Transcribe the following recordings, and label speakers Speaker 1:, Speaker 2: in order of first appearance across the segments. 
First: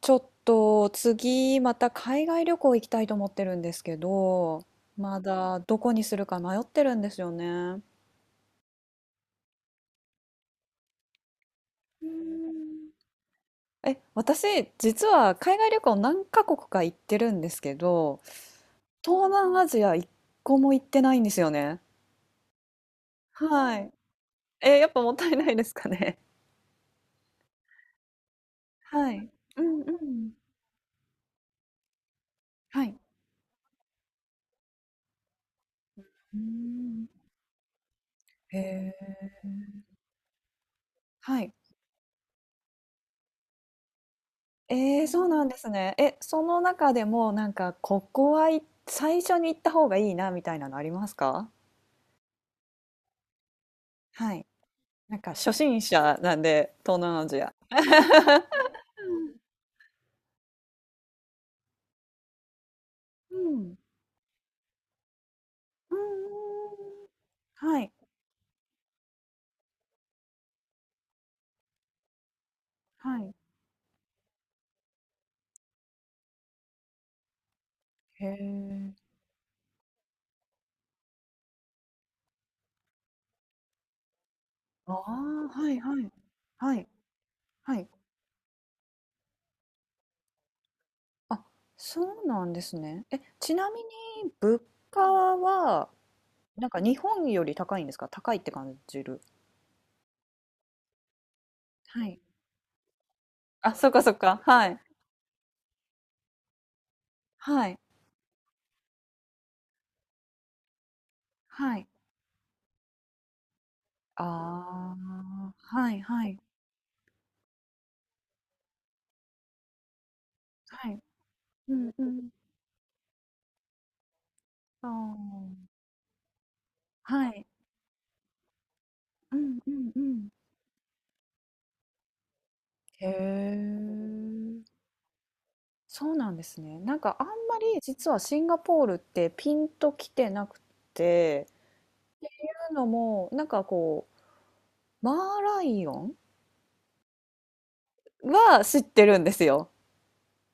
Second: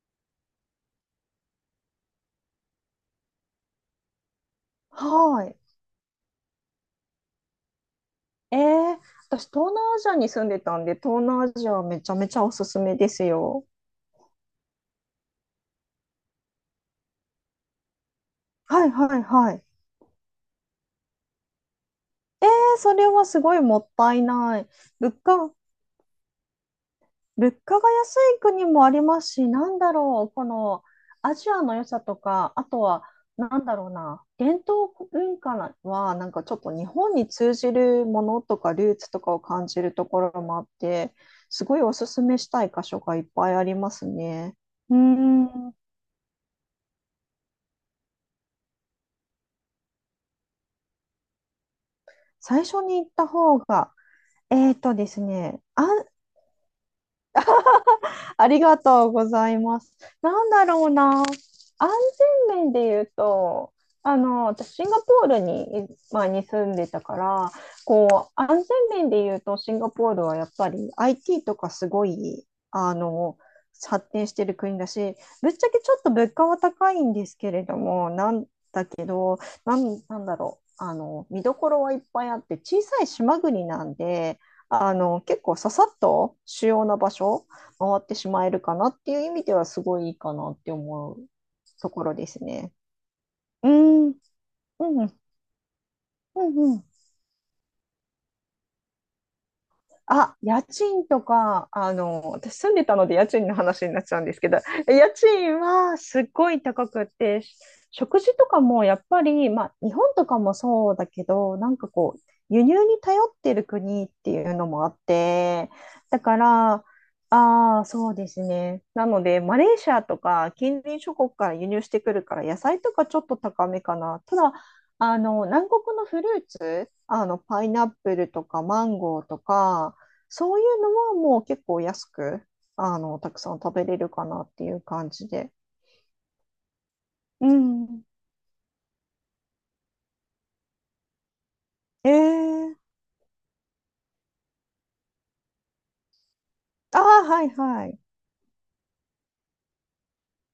Speaker 1: ちょっと次また海外旅行行きたいと思ってるんですけど、ま
Speaker 2: はい。
Speaker 1: だどこにするか迷ってるんですよね。う
Speaker 2: えー、私、東南アジアに住んでたんで、東南アジアはめ
Speaker 1: ー
Speaker 2: ちゃめちゃおすす
Speaker 1: ん。
Speaker 2: めですよ。
Speaker 1: え、私実は海外旅行何カ国か行ってるんですけど、
Speaker 2: はいはい
Speaker 1: 東
Speaker 2: は
Speaker 1: 南
Speaker 2: い。
Speaker 1: アジア一個も行ってないんですよね。
Speaker 2: えー、それはすごい
Speaker 1: は
Speaker 2: もっ
Speaker 1: い。
Speaker 2: たいない。
Speaker 1: え、やっぱ
Speaker 2: 物
Speaker 1: もったいな
Speaker 2: 価、
Speaker 1: いですかね。
Speaker 2: 物価が安い国もあり
Speaker 1: は
Speaker 2: ま
Speaker 1: い。
Speaker 2: すし、
Speaker 1: うんうん。
Speaker 2: このアジアの良さとか、あと
Speaker 1: はい。
Speaker 2: は、なんだろうな、伝統文化は、なん
Speaker 1: うー
Speaker 2: かちょっと日本
Speaker 1: ん。
Speaker 2: に通じるもの
Speaker 1: へ
Speaker 2: とか、
Speaker 1: え。
Speaker 2: ルーツとかを感じるところもあって、
Speaker 1: はい。
Speaker 2: すごいおすすめしたい箇所がいっぱいありますね。うー
Speaker 1: えーそうなんです
Speaker 2: ん。
Speaker 1: ね。え、その中でもなんかここは、最初に行った方がいいなみたいなのありますか？
Speaker 2: 最初に行った方が、
Speaker 1: はい。
Speaker 2: えーとで
Speaker 1: なん
Speaker 2: す
Speaker 1: か初
Speaker 2: ね、
Speaker 1: 心
Speaker 2: あ、
Speaker 1: 者なんで、東南アジア。
Speaker 2: ありがとうございます。なんだろうな、安全面で言う
Speaker 1: うん、う
Speaker 2: と、
Speaker 1: ん。
Speaker 2: 私、シンガポールに、
Speaker 1: うんう
Speaker 2: 住
Speaker 1: ん
Speaker 2: んでた
Speaker 1: うん。
Speaker 2: から、
Speaker 1: はい、
Speaker 2: こう、安全面で言うと、シンガポールはやっぱり IT とかすごい、あ
Speaker 1: はい。
Speaker 2: の、発展してる国だし、ぶっちゃけちょっと物価は高いんですけれども、
Speaker 1: へ
Speaker 2: なん
Speaker 1: え。
Speaker 2: なんなんだろうあの、見どころはいっぱいあって、小さい島国なんで、
Speaker 1: あ
Speaker 2: あの、結
Speaker 1: あ、
Speaker 2: 構
Speaker 1: は
Speaker 2: さ
Speaker 1: い
Speaker 2: さっ
Speaker 1: はい。
Speaker 2: と主
Speaker 1: は
Speaker 2: 要
Speaker 1: い、
Speaker 2: な場所
Speaker 1: はい。
Speaker 2: 回ってしまえるかなっていう意味ではすごいいいかなって思う
Speaker 1: あ、
Speaker 2: と
Speaker 1: そ
Speaker 2: ころ
Speaker 1: う
Speaker 2: で
Speaker 1: な
Speaker 2: す
Speaker 1: んで
Speaker 2: ね。
Speaker 1: すね。え、ち
Speaker 2: う
Speaker 1: なみ
Speaker 2: ん、う
Speaker 1: に物価
Speaker 2: ん、うん、
Speaker 1: は、
Speaker 2: う
Speaker 1: なんか
Speaker 2: ん。
Speaker 1: 日本より高いんですか？高いって感じる。
Speaker 2: あ、家賃とか、あ
Speaker 1: はい。
Speaker 2: の、私住んでたので家賃の
Speaker 1: あ、そ
Speaker 2: 話
Speaker 1: っ
Speaker 2: にな
Speaker 1: か
Speaker 2: っ
Speaker 1: そ
Speaker 2: ち
Speaker 1: っ
Speaker 2: ゃうんです
Speaker 1: か。
Speaker 2: けど、
Speaker 1: はい。
Speaker 2: 家賃はすっごい高くて、
Speaker 1: はい。
Speaker 2: 食事とかもやっぱり、まあ、日本とかもそうだけど、な
Speaker 1: は
Speaker 2: ん
Speaker 1: い。
Speaker 2: かこう、輸入に頼ってる国っていうの
Speaker 1: あ
Speaker 2: もあっ
Speaker 1: あ、
Speaker 2: て、
Speaker 1: はい
Speaker 2: だ
Speaker 1: は
Speaker 2: か
Speaker 1: い。
Speaker 2: ら、ああ、そうですね。なので、マレーシアとか近
Speaker 1: はい。
Speaker 2: 隣諸国から輸
Speaker 1: う
Speaker 2: 入し
Speaker 1: ん
Speaker 2: て
Speaker 1: う
Speaker 2: くる
Speaker 1: ん。
Speaker 2: から、野菜とかちょっと高めかな。ただ、あの、
Speaker 1: あ
Speaker 2: 南国のフルーツ、
Speaker 1: あ、
Speaker 2: あ
Speaker 1: は
Speaker 2: の、
Speaker 1: い。
Speaker 2: パイナップルとかマンゴー
Speaker 1: う
Speaker 2: と
Speaker 1: んうん
Speaker 2: か、
Speaker 1: うん。
Speaker 2: そういうのはもう結構安く、あ
Speaker 1: へ
Speaker 2: の、たくさん食べれるかなってい
Speaker 1: え。
Speaker 2: う感じで。
Speaker 1: そうなんですね。なんかあん
Speaker 2: う
Speaker 1: まり
Speaker 2: ん。
Speaker 1: 実はシンガポールってピンときてなくて、
Speaker 2: え
Speaker 1: という
Speaker 2: ー、
Speaker 1: のも、なんかこう、マーライオン
Speaker 2: ああ、はいはい。
Speaker 1: は知ってるんですよ。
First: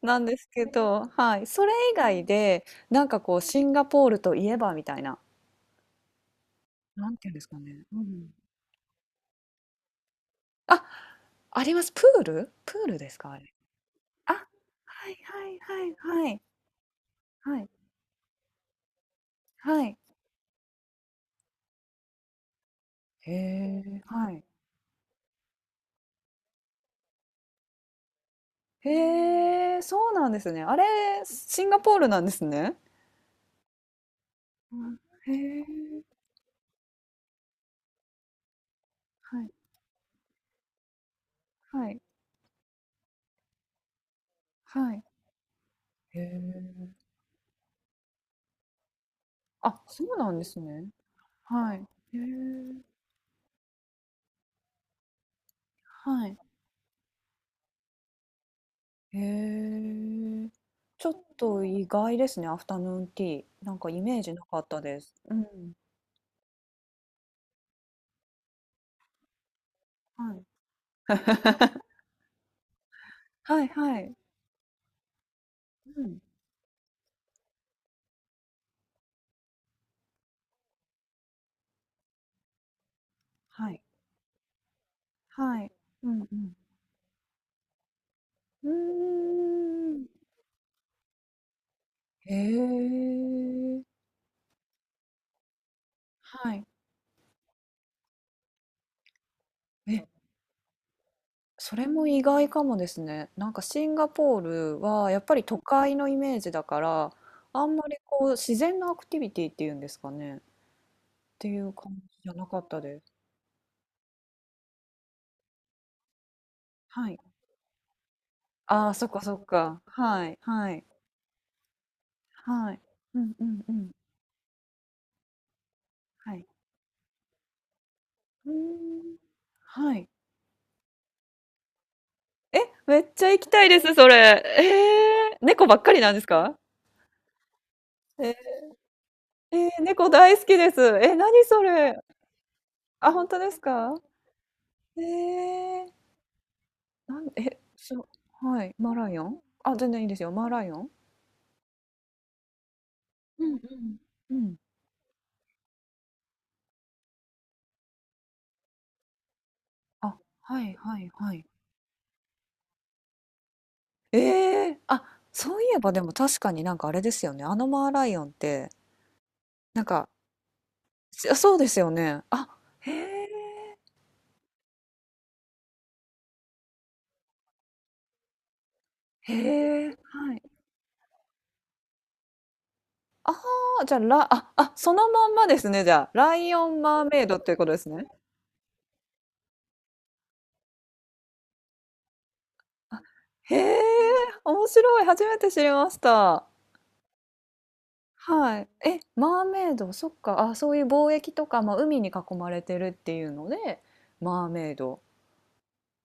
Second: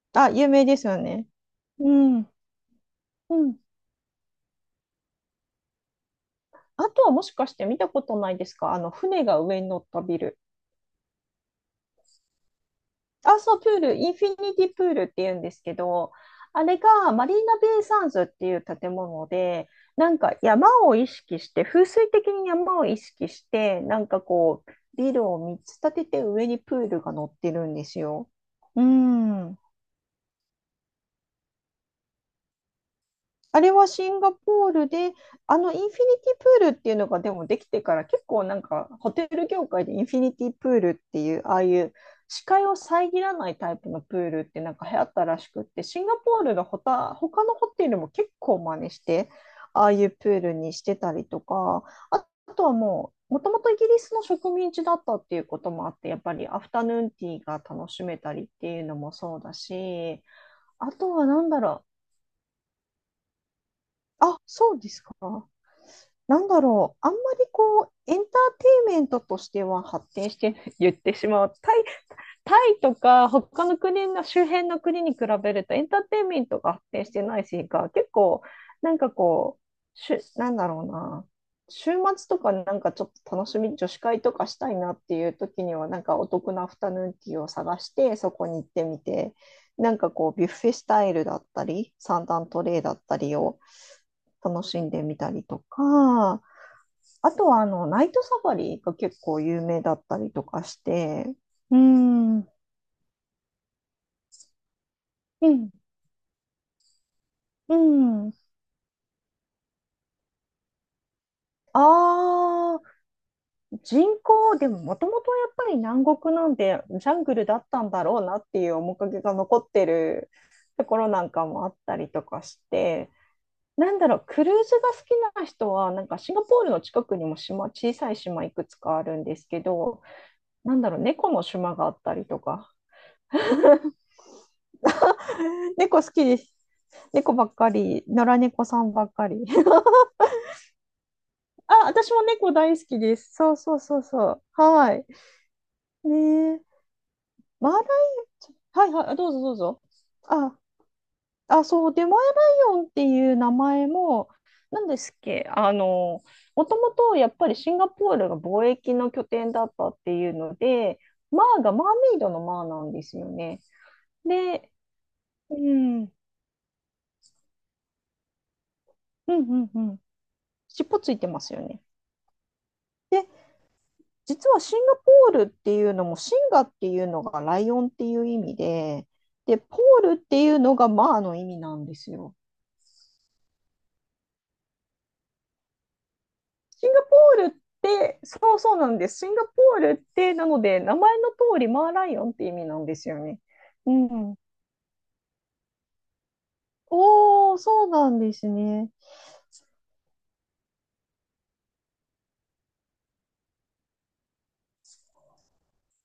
Speaker 1: なん
Speaker 2: あ、
Speaker 1: です
Speaker 2: 有名
Speaker 1: け
Speaker 2: ですよ
Speaker 1: ど、
Speaker 2: ね。
Speaker 1: はい。それ
Speaker 2: う
Speaker 1: 以外
Speaker 2: ん。
Speaker 1: で、なんか
Speaker 2: う
Speaker 1: こう、
Speaker 2: ん。
Speaker 1: シンガポールといえばみたいな。
Speaker 2: あと
Speaker 1: な
Speaker 2: は
Speaker 1: ん
Speaker 2: も
Speaker 1: ていう
Speaker 2: し
Speaker 1: んです
Speaker 2: かし
Speaker 1: か
Speaker 2: て見
Speaker 1: ね。
Speaker 2: た
Speaker 1: う
Speaker 2: ことな
Speaker 1: ん。
Speaker 2: いですか、あの、船が上に乗ったビル。
Speaker 1: あ、あります。プールですか？あ、
Speaker 2: あ、そう、プール、インフィニティプールっ
Speaker 1: は
Speaker 2: て
Speaker 1: い
Speaker 2: 言うん
Speaker 1: は
Speaker 2: で
Speaker 1: い
Speaker 2: すけど、
Speaker 1: はいはい。
Speaker 2: あれがマリー
Speaker 1: は
Speaker 2: ナ
Speaker 1: い、
Speaker 2: ベイサンズっていう建物で、
Speaker 1: はい。
Speaker 2: なんか山を意識して、風水的に山を意識
Speaker 1: へ
Speaker 2: して、な
Speaker 1: え、
Speaker 2: んか
Speaker 1: はい。
Speaker 2: こう、ビルを3つ建てて上にプールが乗ってるんですよ。うん。
Speaker 1: へえ、そうなんですね。あれ、シンガポールなんですね。
Speaker 2: あれはシンガポー
Speaker 1: う
Speaker 2: ル
Speaker 1: ん、
Speaker 2: で、
Speaker 1: へ
Speaker 2: あ
Speaker 1: え、
Speaker 2: のインフィニティプールっていうのがでもできてから、結構なんかホテ
Speaker 1: は
Speaker 2: ル
Speaker 1: い
Speaker 2: 業界でインフィニティプールっていうああい
Speaker 1: は
Speaker 2: う
Speaker 1: い
Speaker 2: 視界を遮らないタイプのプールってなんか
Speaker 1: は
Speaker 2: 流行
Speaker 1: い。
Speaker 2: ったらしくって、シンガ
Speaker 1: へ
Speaker 2: ポールの
Speaker 1: え。
Speaker 2: 他のホテルも結構真似して
Speaker 1: あ、
Speaker 2: ああ
Speaker 1: そ
Speaker 2: いう
Speaker 1: う
Speaker 2: プ
Speaker 1: なん
Speaker 2: ー
Speaker 1: で
Speaker 2: ル
Speaker 1: す
Speaker 2: にし
Speaker 1: ね。
Speaker 2: てたりと
Speaker 1: はい。
Speaker 2: か、
Speaker 1: へ
Speaker 2: ああとは
Speaker 1: え、
Speaker 2: もうもともとイギリスの植民地だったっていうこともあって、やっ
Speaker 1: は
Speaker 2: ぱ
Speaker 1: い。
Speaker 2: りアフタヌーンティーが楽しめたりっていうのも
Speaker 1: へ
Speaker 2: そうだし、
Speaker 1: え。
Speaker 2: あ
Speaker 1: ちょ
Speaker 2: と
Speaker 1: っ
Speaker 2: はなんだ
Speaker 1: と
Speaker 2: ろ
Speaker 1: 意外ですね、アフタヌーンティー。なんか
Speaker 2: う、
Speaker 1: イメージ
Speaker 2: あ、
Speaker 1: なかっ
Speaker 2: そう
Speaker 1: た
Speaker 2: で
Speaker 1: で
Speaker 2: す
Speaker 1: す。
Speaker 2: か。
Speaker 1: うん。
Speaker 2: なんだろう、あんまりこう、エンターテインメントとしては発展
Speaker 1: は
Speaker 2: し
Speaker 1: い。
Speaker 2: てない 言ってしまう。タイとか
Speaker 1: は
Speaker 2: 他
Speaker 1: い
Speaker 2: の
Speaker 1: は
Speaker 2: 国
Speaker 1: い。
Speaker 2: の周辺の国に比べるとエンタ
Speaker 1: う
Speaker 2: ーテ
Speaker 1: ん。
Speaker 2: インメントが発展してないしか、結構、なんかこう、なんだろうな、週末とかなんかちょっと楽し
Speaker 1: は
Speaker 2: み、
Speaker 1: い。
Speaker 2: 女子会とかしたいなっていう
Speaker 1: は
Speaker 2: 時
Speaker 1: い。
Speaker 2: には、なん
Speaker 1: う
Speaker 2: か
Speaker 1: んう
Speaker 2: お得
Speaker 1: ん。
Speaker 2: なアフタヌーンティーを探して、そこに行ってみ
Speaker 1: うー
Speaker 2: て、なん
Speaker 1: ん。
Speaker 2: かこう、ビュッフェスタイルだったり、三
Speaker 1: へ
Speaker 2: 段トレイだったりを
Speaker 1: え。
Speaker 2: 楽しんでみたりとか、
Speaker 1: はい。
Speaker 2: あとはあの、ナイトサファリが結構有名だっ
Speaker 1: え、
Speaker 2: たりとかして、
Speaker 1: そ
Speaker 2: うー
Speaker 1: れも意
Speaker 2: ん、
Speaker 1: 外
Speaker 2: う
Speaker 1: かもですね。なんかシンガポールはやっぱり
Speaker 2: ん、
Speaker 1: 都会のイメージだから、あん
Speaker 2: う
Speaker 1: まりこう
Speaker 2: ん。
Speaker 1: 自然のアクティビティっていうんですかね。っていう感じじゃなかっ
Speaker 2: あ
Speaker 1: た
Speaker 2: あ、
Speaker 1: です。
Speaker 2: 人口、でももともとやっぱり南国なんでジ
Speaker 1: は
Speaker 2: ャ
Speaker 1: い。
Speaker 2: ングルだったんだろうなっていう
Speaker 1: ああ、
Speaker 2: 面
Speaker 1: そっ
Speaker 2: 影
Speaker 1: か
Speaker 2: が
Speaker 1: そっ
Speaker 2: 残っ
Speaker 1: か。
Speaker 2: て
Speaker 1: は
Speaker 2: る
Speaker 1: い、はい、
Speaker 2: ところなんかもあったりとかし
Speaker 1: はい。
Speaker 2: て、
Speaker 1: うんうんうん。
Speaker 2: なんだろう、クルーズが好きな人は、なんかシ
Speaker 1: は
Speaker 2: ンガ
Speaker 1: い。
Speaker 2: ポールの近くにも島、小さい島
Speaker 1: う
Speaker 2: い
Speaker 1: ー
Speaker 2: くつかあ
Speaker 1: ん。
Speaker 2: るんですけ
Speaker 1: は
Speaker 2: ど、
Speaker 1: い。
Speaker 2: なんだろう、猫の島があったりと
Speaker 1: え、
Speaker 2: か、
Speaker 1: めっちゃ行きたいです、それ。えー、猫 ばっかり
Speaker 2: 猫好
Speaker 1: なんで
Speaker 2: き
Speaker 1: す
Speaker 2: です、
Speaker 1: か？
Speaker 2: 猫ばっかり、野良
Speaker 1: え
Speaker 2: 猫さんばっかり。
Speaker 1: ー、え ー猫大好きです。え、何そ
Speaker 2: あ、
Speaker 1: れ。
Speaker 2: 私も猫大好き
Speaker 1: あ、
Speaker 2: で
Speaker 1: 本
Speaker 2: す。
Speaker 1: 当で
Speaker 2: そう
Speaker 1: す
Speaker 2: そうそ
Speaker 1: か？
Speaker 2: うそう。は
Speaker 1: え
Speaker 2: い。
Speaker 1: え、
Speaker 2: ねえ。
Speaker 1: なん、え、
Speaker 2: マーライ
Speaker 1: そう、はい、
Speaker 2: はい
Speaker 1: マー
Speaker 2: はい、
Speaker 1: ラ
Speaker 2: あ、
Speaker 1: イオ
Speaker 2: どう
Speaker 1: ン？
Speaker 2: ぞどう
Speaker 1: あ、
Speaker 2: ぞ。
Speaker 1: 全然いいですよ。マー
Speaker 2: あ、
Speaker 1: ライオン？
Speaker 2: あ、そう、デマエライオンっていう
Speaker 1: う
Speaker 2: 名
Speaker 1: んう
Speaker 2: 前
Speaker 1: ん。
Speaker 2: も、
Speaker 1: うん。
Speaker 2: なんですっけ、あの、もともとやっぱりシンガポールが貿易の拠点だったって
Speaker 1: あ、
Speaker 2: いうの
Speaker 1: はい
Speaker 2: で、
Speaker 1: はいは
Speaker 2: マ
Speaker 1: い。
Speaker 2: ーがマーメイドのマーなんですよね。
Speaker 1: え
Speaker 2: で、
Speaker 1: え、あ、
Speaker 2: う
Speaker 1: そういえばで
Speaker 2: ん、う
Speaker 1: も
Speaker 2: ん、
Speaker 1: 確かになんかあれですよね。あのマーライオンって、
Speaker 2: うん、う
Speaker 1: なん
Speaker 2: ん。
Speaker 1: か、
Speaker 2: 尻尾ついて
Speaker 1: そ
Speaker 2: ます
Speaker 1: そう
Speaker 2: よ
Speaker 1: です
Speaker 2: ね。
Speaker 1: よね。あ、へえ、
Speaker 2: で、実はシンガポールっていうのも、シンガっていうのがライオンっていう意味で、
Speaker 1: へ
Speaker 2: で、ポ
Speaker 1: え、
Speaker 2: ールっ
Speaker 1: はい。
Speaker 2: ていうのがまあの意味なんですよ。
Speaker 1: じゃあ、らあ、あ、そのまんまですね、じゃあ。ライオン、
Speaker 2: シンガ
Speaker 1: マ
Speaker 2: ポ
Speaker 1: ーメイドっ
Speaker 2: ー
Speaker 1: てい
Speaker 2: ル
Speaker 1: う
Speaker 2: っ
Speaker 1: ことですね。
Speaker 2: て、そうそうなんです。シンガポールって、なので、名前の通りマーライオンって意味なんで
Speaker 1: あ、
Speaker 2: すよね。
Speaker 1: へえ、
Speaker 2: うん。
Speaker 1: 面白い、初めて知りました。
Speaker 2: おー、そうなんです
Speaker 1: はい。
Speaker 2: ね。
Speaker 1: え、マーメイド、そっか。あ、そういう貿易とか、まあ、海に囲まれてるっていうので、マーメイド。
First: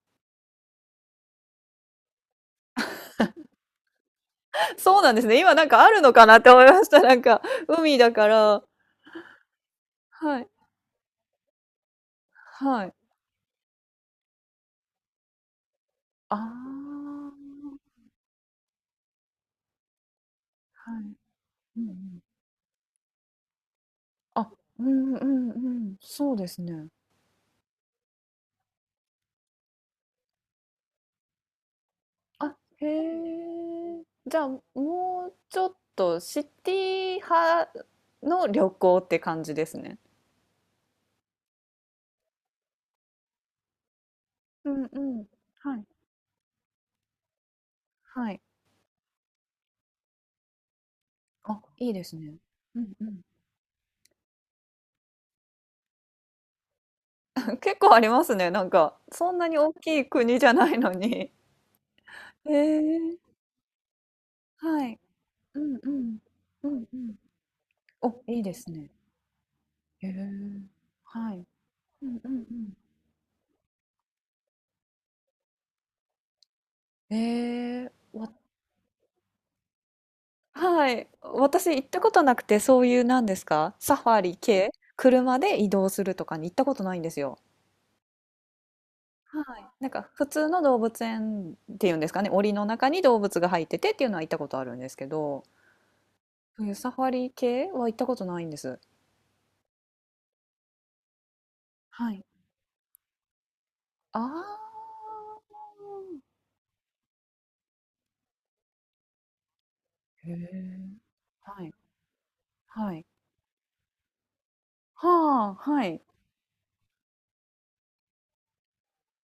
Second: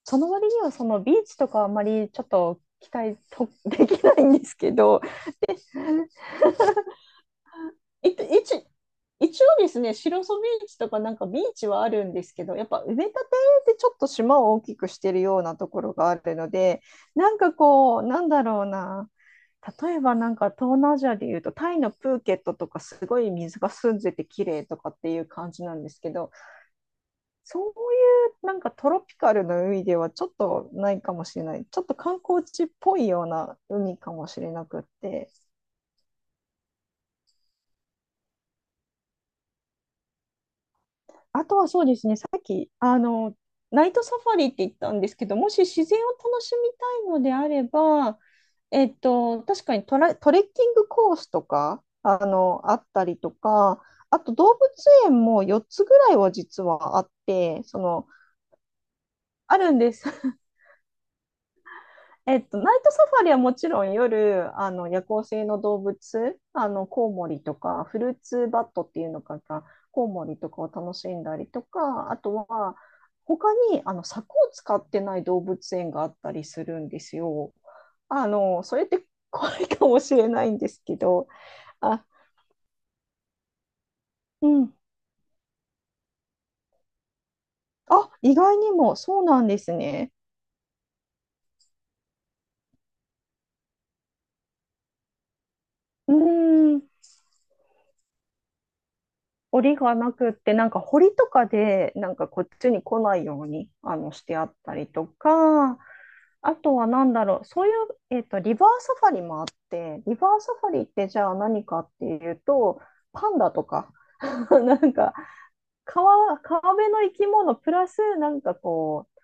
Speaker 2: その割にはそのビーチとかあんまりちょっと期待と できないんですけ
Speaker 1: そ
Speaker 2: ど、
Speaker 1: うなんですね。今なんかあるのかなって思いました。なんか、海
Speaker 2: え
Speaker 1: だ
Speaker 2: っと、
Speaker 1: から。
Speaker 2: 一応ですね、白磯
Speaker 1: は
Speaker 2: ビ
Speaker 1: い。
Speaker 2: ーチとかなんかビーチはあるんですけど、やっぱ
Speaker 1: は
Speaker 2: 埋
Speaker 1: い。
Speaker 2: め立てでちょっと島を大きくしてるようなところがある
Speaker 1: あ
Speaker 2: ので、
Speaker 1: あ。
Speaker 2: なんかこう、なんだろうな、例えばなんか東南ア
Speaker 1: は
Speaker 2: ジ
Speaker 1: い。
Speaker 2: アでいうと、タイ
Speaker 1: うん
Speaker 2: の
Speaker 1: う
Speaker 2: プ
Speaker 1: ん。
Speaker 2: ーケットとかすごい水が澄んでて綺
Speaker 1: あ、
Speaker 2: 麗と
Speaker 1: う
Speaker 2: かって
Speaker 1: ん
Speaker 2: い
Speaker 1: う
Speaker 2: う
Speaker 1: ん
Speaker 2: 感じ
Speaker 1: う
Speaker 2: なんで
Speaker 1: ん。
Speaker 2: すけど、
Speaker 1: そうですね。
Speaker 2: そういうなんかトロピカルの海ではちょっとないかもしれない、ちょっと観光
Speaker 1: あ、
Speaker 2: 地っ
Speaker 1: へ
Speaker 2: ぽいような海
Speaker 1: え。
Speaker 2: かも
Speaker 1: じ
Speaker 2: し
Speaker 1: ゃあ、
Speaker 2: れ
Speaker 1: も
Speaker 2: なくって。
Speaker 1: うちょっとシティ派の旅行って感じですね。
Speaker 2: あとはそうですね、さっき、あの、ナイトサファリって
Speaker 1: う
Speaker 2: 言っ
Speaker 1: ん
Speaker 2: た
Speaker 1: う
Speaker 2: んですけ
Speaker 1: ん。
Speaker 2: ど、もし
Speaker 1: は
Speaker 2: 自
Speaker 1: い。
Speaker 2: 然を楽しみたいのであれば、
Speaker 1: はい。
Speaker 2: えっと、確かにトレッキングコースと
Speaker 1: あ、
Speaker 2: か、
Speaker 1: いいです
Speaker 2: あ
Speaker 1: ね。
Speaker 2: の、あ
Speaker 1: う
Speaker 2: っ
Speaker 1: ん
Speaker 2: た
Speaker 1: う
Speaker 2: り
Speaker 1: ん。
Speaker 2: とか、あと動物園も4つぐらいは実はあっ て、
Speaker 1: 結
Speaker 2: そ
Speaker 1: 構あり
Speaker 2: の、
Speaker 1: ますね。なんか、そんなに
Speaker 2: ある
Speaker 1: 大
Speaker 2: んで
Speaker 1: きい
Speaker 2: す。
Speaker 1: 国じゃないのに。
Speaker 2: えっ
Speaker 1: へ
Speaker 2: と、ナイト
Speaker 1: え、
Speaker 2: サファリはもちろん夜、あ
Speaker 1: は
Speaker 2: の
Speaker 1: い。
Speaker 2: 夜行性
Speaker 1: う
Speaker 2: の
Speaker 1: ん
Speaker 2: 動
Speaker 1: うん。
Speaker 2: 物、
Speaker 1: う
Speaker 2: あ
Speaker 1: ん
Speaker 2: の
Speaker 1: う
Speaker 2: コウ
Speaker 1: ん。
Speaker 2: モリとか、フ
Speaker 1: お、
Speaker 2: ルー
Speaker 1: いい
Speaker 2: ツ
Speaker 1: で
Speaker 2: バ
Speaker 1: す
Speaker 2: ット
Speaker 1: ね。
Speaker 2: っていうのかな、コ
Speaker 1: へ
Speaker 2: ウモリと
Speaker 1: え。
Speaker 2: かを楽しん
Speaker 1: は
Speaker 2: だ
Speaker 1: い。
Speaker 2: りと
Speaker 1: う
Speaker 2: か、あ
Speaker 1: んうん
Speaker 2: と
Speaker 1: うん。
Speaker 2: は、他にあの柵を使ってない動物園があったりするんで
Speaker 1: え
Speaker 2: すよ。
Speaker 1: え、
Speaker 2: あの、それって怖いかもしれないんです
Speaker 1: は
Speaker 2: け
Speaker 1: い。
Speaker 2: ど、
Speaker 1: 私行った
Speaker 2: あ、
Speaker 1: ことなくて、そういうなんですか、サファリ
Speaker 2: う
Speaker 1: 系、
Speaker 2: ん。
Speaker 1: 車で移動するとかに行ったことないんですよ。
Speaker 2: あ、意外にもそうなんで
Speaker 1: はい。
Speaker 2: す
Speaker 1: なんか
Speaker 2: ね。
Speaker 1: 普通の動物園っていうんですかね、檻の中に動物が入っててっていうのは行ったことあるんですけど。
Speaker 2: う
Speaker 1: そういう
Speaker 2: ーん。
Speaker 1: サファリ系は行ったことないんです。
Speaker 2: 檻がなくって、なんか堀とかで、な
Speaker 1: は
Speaker 2: ん
Speaker 1: い。
Speaker 2: かこっちに来ないように、あの、
Speaker 1: あ
Speaker 2: してあっ
Speaker 1: あ。
Speaker 2: たりとか、あとはなんだろう、そういう、えっと、リバーサファリもあって、リバ
Speaker 1: へ
Speaker 2: ーサファ
Speaker 1: え。
Speaker 2: リってじゃあ
Speaker 1: は
Speaker 2: 何
Speaker 1: い、
Speaker 2: かっていうと、
Speaker 1: はい。
Speaker 2: パンダとか、なんか
Speaker 1: はあ、はい。
Speaker 2: 川辺の生き物プラス、なんかこう、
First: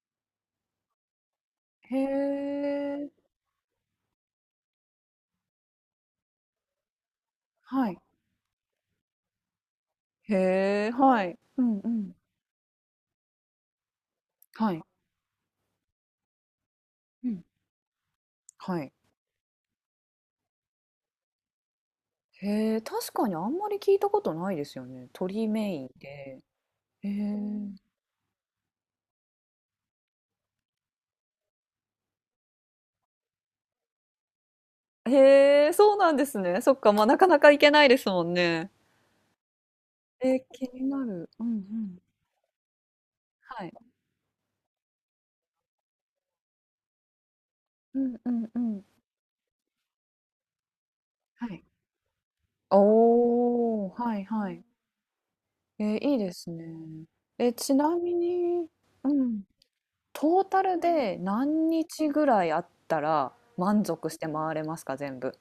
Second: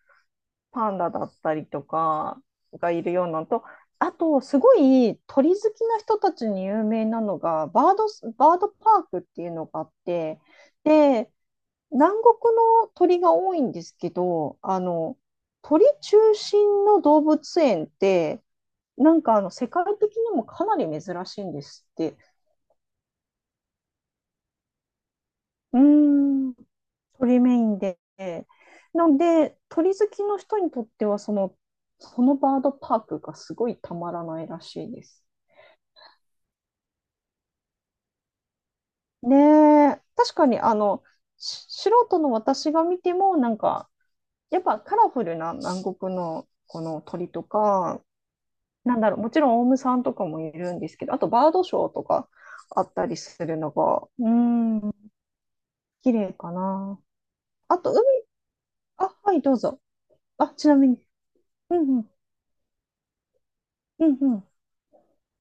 Speaker 2: パンダだったりと
Speaker 1: へ
Speaker 2: かがい
Speaker 1: え、
Speaker 2: るようなのと、あと、すごい鳥好きな人たちに有名なのが、
Speaker 1: はい。
Speaker 2: バードパークっていうのがあって、
Speaker 1: へえ、は
Speaker 2: で、
Speaker 1: い。うんう
Speaker 2: 南
Speaker 1: ん。
Speaker 2: 国の鳥が多いんですけど、
Speaker 1: は
Speaker 2: あ
Speaker 1: い。
Speaker 2: の、鳥中心の動
Speaker 1: うん。
Speaker 2: 物園って、
Speaker 1: はい。
Speaker 2: なんかあの、世界的にもかなり珍しいんですって。
Speaker 1: へえ、確かにあんまり聞いたことないですよね。鳥メ
Speaker 2: うー
Speaker 1: インで。
Speaker 2: ん、
Speaker 1: へ
Speaker 2: 鳥メイ
Speaker 1: え。
Speaker 2: ンで。なので、鳥好きの人にとっては、その、そのバードパークがすごいたまらないらしいです。
Speaker 1: へえ、そうなんですね。そっか、まあ、なかなか行けないですもんね。
Speaker 2: ねえ、
Speaker 1: え
Speaker 2: 確
Speaker 1: ー、
Speaker 2: かに
Speaker 1: 気
Speaker 2: あ
Speaker 1: に
Speaker 2: の、
Speaker 1: なる。うんう
Speaker 2: 素
Speaker 1: ん。
Speaker 2: 人の私が見ても、なん
Speaker 1: はい。
Speaker 2: か、やっぱカラフルな南国のこの鳥と
Speaker 1: う
Speaker 2: か、
Speaker 1: んうんうん。
Speaker 2: なんだろう、もちろんオウムさんとかもいるんですけど、あと
Speaker 1: は
Speaker 2: バード
Speaker 1: い。
Speaker 2: ショーとかあったりするの
Speaker 1: おお、
Speaker 2: が、う
Speaker 1: はい
Speaker 2: ー
Speaker 1: はい。
Speaker 2: ん、
Speaker 1: えー、
Speaker 2: 綺
Speaker 1: いいで
Speaker 2: 麗
Speaker 1: す
Speaker 2: か
Speaker 1: ね。
Speaker 2: な。
Speaker 1: え、ち
Speaker 2: あと
Speaker 1: な
Speaker 2: 海、
Speaker 1: みに、
Speaker 2: あ、
Speaker 1: う
Speaker 2: はい、
Speaker 1: ん、
Speaker 2: どうぞ。
Speaker 1: トー
Speaker 2: あ、
Speaker 1: タ
Speaker 2: ちな
Speaker 1: ル
Speaker 2: みに。
Speaker 1: で何
Speaker 2: うんう
Speaker 1: 日
Speaker 2: ん、
Speaker 1: ぐらいあったら満
Speaker 2: う
Speaker 1: 足し
Speaker 2: ん
Speaker 1: て
Speaker 2: うん。
Speaker 1: 回れますか、全部。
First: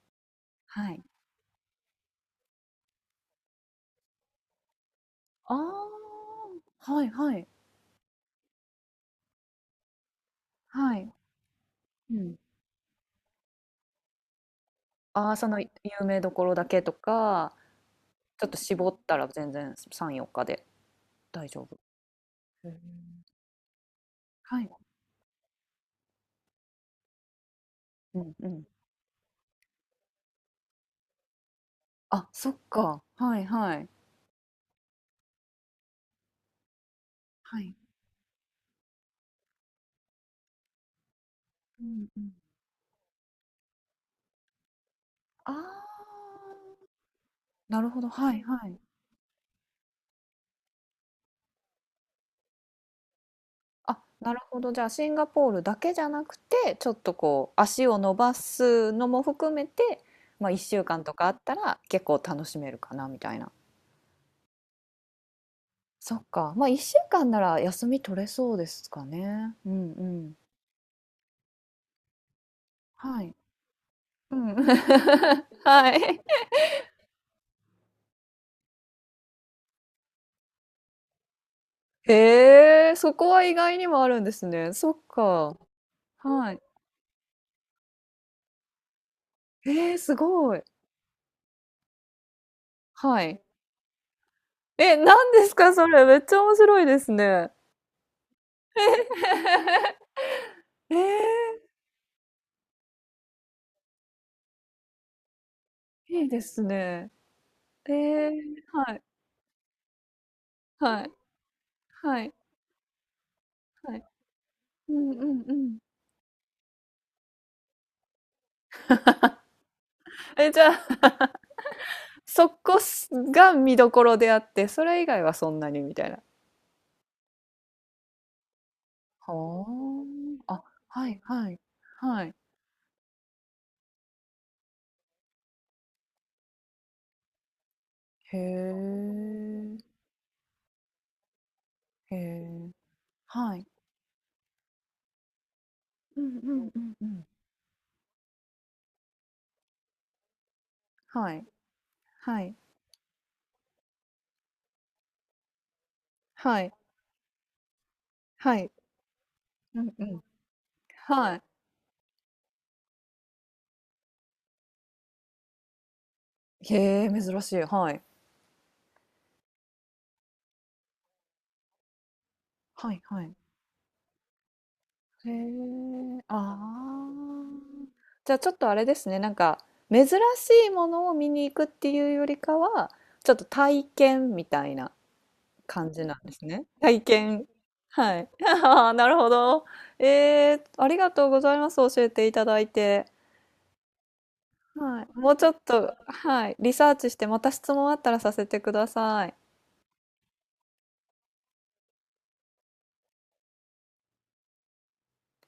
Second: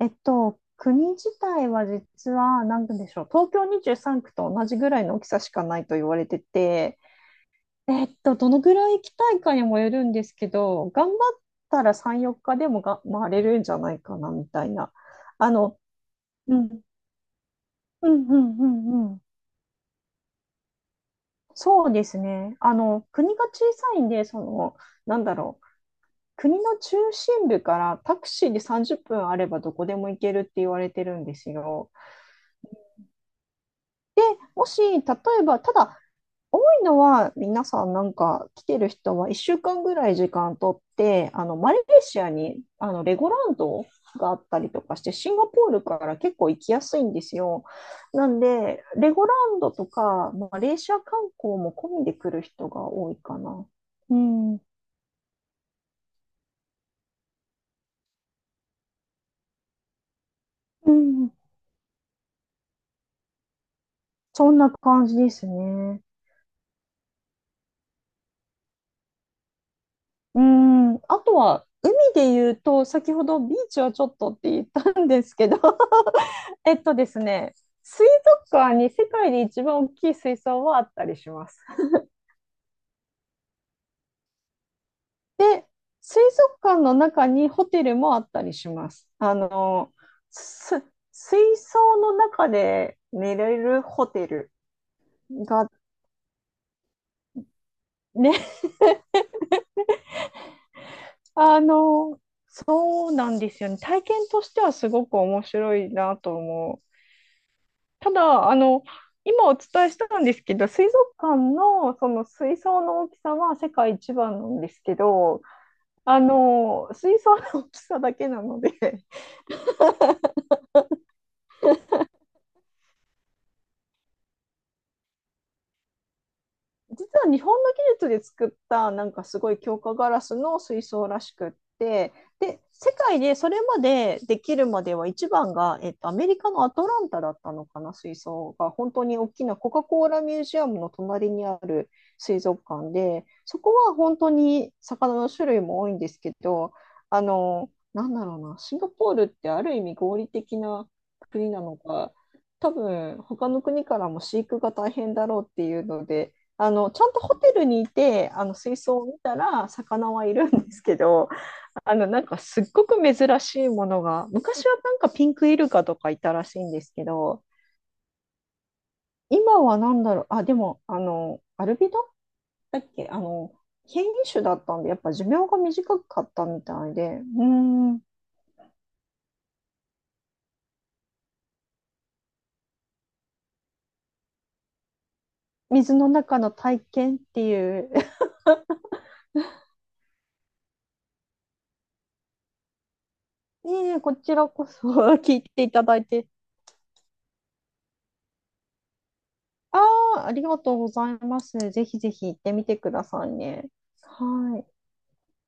Speaker 1: はい。
Speaker 2: 国自体は実は、なんでしょう、東京23区と同じぐらいの大きさし
Speaker 1: あ
Speaker 2: かないと言われて
Speaker 1: あ、
Speaker 2: て、
Speaker 1: はいはい
Speaker 2: どのぐらい行きたいかにもよるんですけど、
Speaker 1: は
Speaker 2: 頑
Speaker 1: い。
Speaker 2: 張ったら
Speaker 1: う
Speaker 2: 3、
Speaker 1: ん。
Speaker 2: 4日でもが回れるんじゃないかな、みたいな。
Speaker 1: ああ、そ
Speaker 2: あ
Speaker 1: の有
Speaker 2: の、
Speaker 1: 名どころ
Speaker 2: う
Speaker 1: だけ
Speaker 2: ん、
Speaker 1: とか、
Speaker 2: うん、う
Speaker 1: ちょっと
Speaker 2: ん、
Speaker 1: 絞っ
Speaker 2: う
Speaker 1: た
Speaker 2: ん、
Speaker 1: ら全然3、4日で大丈夫。
Speaker 2: そうですね。
Speaker 1: へ
Speaker 2: あの、
Speaker 1: ー
Speaker 2: 国が小さいんで、そ
Speaker 1: はい。
Speaker 2: の、なんだろう、国の中心部からタ
Speaker 1: う
Speaker 2: ク
Speaker 1: ん
Speaker 2: シ
Speaker 1: う
Speaker 2: ーで
Speaker 1: ん。
Speaker 2: 30分あればどこでも行けるって言われてるんですよ。
Speaker 1: あ、そっか。はいはい。
Speaker 2: もし、例えば、ただ、多いのは、
Speaker 1: は
Speaker 2: 皆
Speaker 1: い。
Speaker 2: さんなんか来てる人は1週間ぐらい時間とって、あの、マレー
Speaker 1: うんう
Speaker 2: シア
Speaker 1: ん。
Speaker 2: に、あの、レゴランドがあったりとかして、シンガ
Speaker 1: あ
Speaker 2: ポールから結構行き
Speaker 1: あ、
Speaker 2: やすいんですよ。
Speaker 1: なるほど。
Speaker 2: な
Speaker 1: は
Speaker 2: ん
Speaker 1: いはい。
Speaker 2: で、レゴランドとか、マレーシア観光も込みで来る人が多いかな。
Speaker 1: あ、
Speaker 2: う
Speaker 1: なる
Speaker 2: ん。
Speaker 1: ほど。じゃあシンガポールだけじゃなくて、ちょっとこう足を伸ばすのも含めて、まあ1週
Speaker 2: う
Speaker 1: 間とかあ
Speaker 2: ん、
Speaker 1: ったら結構楽しめるかなみたいな。
Speaker 2: そんな感じですね。
Speaker 1: そっか。まあ1週間なら休み取れそうですかね。うんうん。
Speaker 2: うん、あとは海で言うと、先
Speaker 1: は
Speaker 2: ほ
Speaker 1: い。
Speaker 2: どビーチはちょっと
Speaker 1: う
Speaker 2: って
Speaker 1: ん。
Speaker 2: 言ったんですけど、
Speaker 1: はい。
Speaker 2: えっとですね、水族館に世界で一番大きい水槽はあったりします。
Speaker 1: へえ、そこは意外にもあるんですね。そっか。
Speaker 2: で、水
Speaker 1: はい。
Speaker 2: 族館の中にホテルもあったりします。あの、
Speaker 1: えー、すごい。
Speaker 2: す水槽の中で
Speaker 1: は
Speaker 2: 寝
Speaker 1: い。
Speaker 2: れるホテル
Speaker 1: え、何です
Speaker 2: が
Speaker 1: かそれ。めっちゃ面白いですね。
Speaker 2: ね、
Speaker 1: え
Speaker 2: あの、そうなんですよね。体験としてはすごく面白い
Speaker 1: ー、
Speaker 2: な
Speaker 1: いい
Speaker 2: と
Speaker 1: です
Speaker 2: 思う。
Speaker 1: ね。え
Speaker 2: た
Speaker 1: ー、
Speaker 2: だ、あの、
Speaker 1: はい。
Speaker 2: 今お伝えしたんですけど、水
Speaker 1: はい。
Speaker 2: 族館のそ
Speaker 1: は
Speaker 2: の
Speaker 1: い、
Speaker 2: 水槽の大きさは世界
Speaker 1: はい。
Speaker 2: 一番なんです
Speaker 1: う
Speaker 2: け
Speaker 1: んうん
Speaker 2: ど、
Speaker 1: うん。
Speaker 2: あの、水槽の大きさだけなので、
Speaker 1: え、じゃあ、そこすが見どころであって、それ以外はそんなにみたいな。
Speaker 2: 実は日本の技術で作ったなんか
Speaker 1: は
Speaker 2: すごい強化ガラス
Speaker 1: あ。
Speaker 2: の
Speaker 1: あ、
Speaker 2: 水槽
Speaker 1: はい
Speaker 2: らしく
Speaker 1: は
Speaker 2: っ
Speaker 1: い。
Speaker 2: て、
Speaker 1: はい。
Speaker 2: で、世界でそれまでできるまでは一番が、アメリカのアトランタだったのかな、水
Speaker 1: へ
Speaker 2: 槽が本当に大きなコ
Speaker 1: え。
Speaker 2: カ・コーラミュージアムの隣にある
Speaker 1: へ
Speaker 2: 水族
Speaker 1: え。
Speaker 2: 館で、
Speaker 1: は
Speaker 2: そ
Speaker 1: い。
Speaker 2: こは本当に魚の種類も多いんです
Speaker 1: う
Speaker 2: け
Speaker 1: んうん
Speaker 2: ど、
Speaker 1: うんう
Speaker 2: あ
Speaker 1: ん。
Speaker 2: の、なんだろうな、シンガポールってある意味合理的な
Speaker 1: はい。
Speaker 2: 国なのか、
Speaker 1: はい。
Speaker 2: 多分他の国からも飼育が大変だろうっていうので。
Speaker 1: はい。
Speaker 2: あの、ちゃんとホテルにいてあの
Speaker 1: はい。
Speaker 2: 水槽を見たら
Speaker 1: うんう
Speaker 2: 魚
Speaker 1: ん。
Speaker 2: はいるんですけど、
Speaker 1: はい。
Speaker 2: あのなんかすっごく珍しいものが、昔はなんかピンクイルカとかいたらしいんです
Speaker 1: へ
Speaker 2: け
Speaker 1: え、珍
Speaker 2: ど、
Speaker 1: しい。はい。
Speaker 2: 今はなんだろう、あ、でも、あのアルビドだっ
Speaker 1: はい
Speaker 2: けあ
Speaker 1: はい。
Speaker 2: の変異種だったんで、やっぱ寿
Speaker 1: へ
Speaker 2: 命が短
Speaker 1: え、
Speaker 2: かっ
Speaker 1: あ
Speaker 2: たみたいで、う
Speaker 1: あ。
Speaker 2: ーん、
Speaker 1: じゃあちょっとあれですね、なんか珍しいものを見に行くっていうよりかは、ちょっと体験みたいな感
Speaker 2: 水
Speaker 1: じ
Speaker 2: の
Speaker 1: なんで
Speaker 2: 中
Speaker 1: す
Speaker 2: の
Speaker 1: ね。
Speaker 2: 体
Speaker 1: 体
Speaker 2: 験って
Speaker 1: 験。
Speaker 2: いう
Speaker 1: は い。ああ、なるほど。えー、ありがとうございます。教えていただいて。
Speaker 2: ねえ、こちらこそ
Speaker 1: はい。も
Speaker 2: 聞
Speaker 1: う
Speaker 2: い
Speaker 1: ちょっ
Speaker 2: ていた
Speaker 1: と、
Speaker 2: だいて、
Speaker 1: はい。リサーチしてまた質問あったらさせてください。
Speaker 2: ああ、ありがとうございます、ぜひぜひ行ってみてくださいね。はい。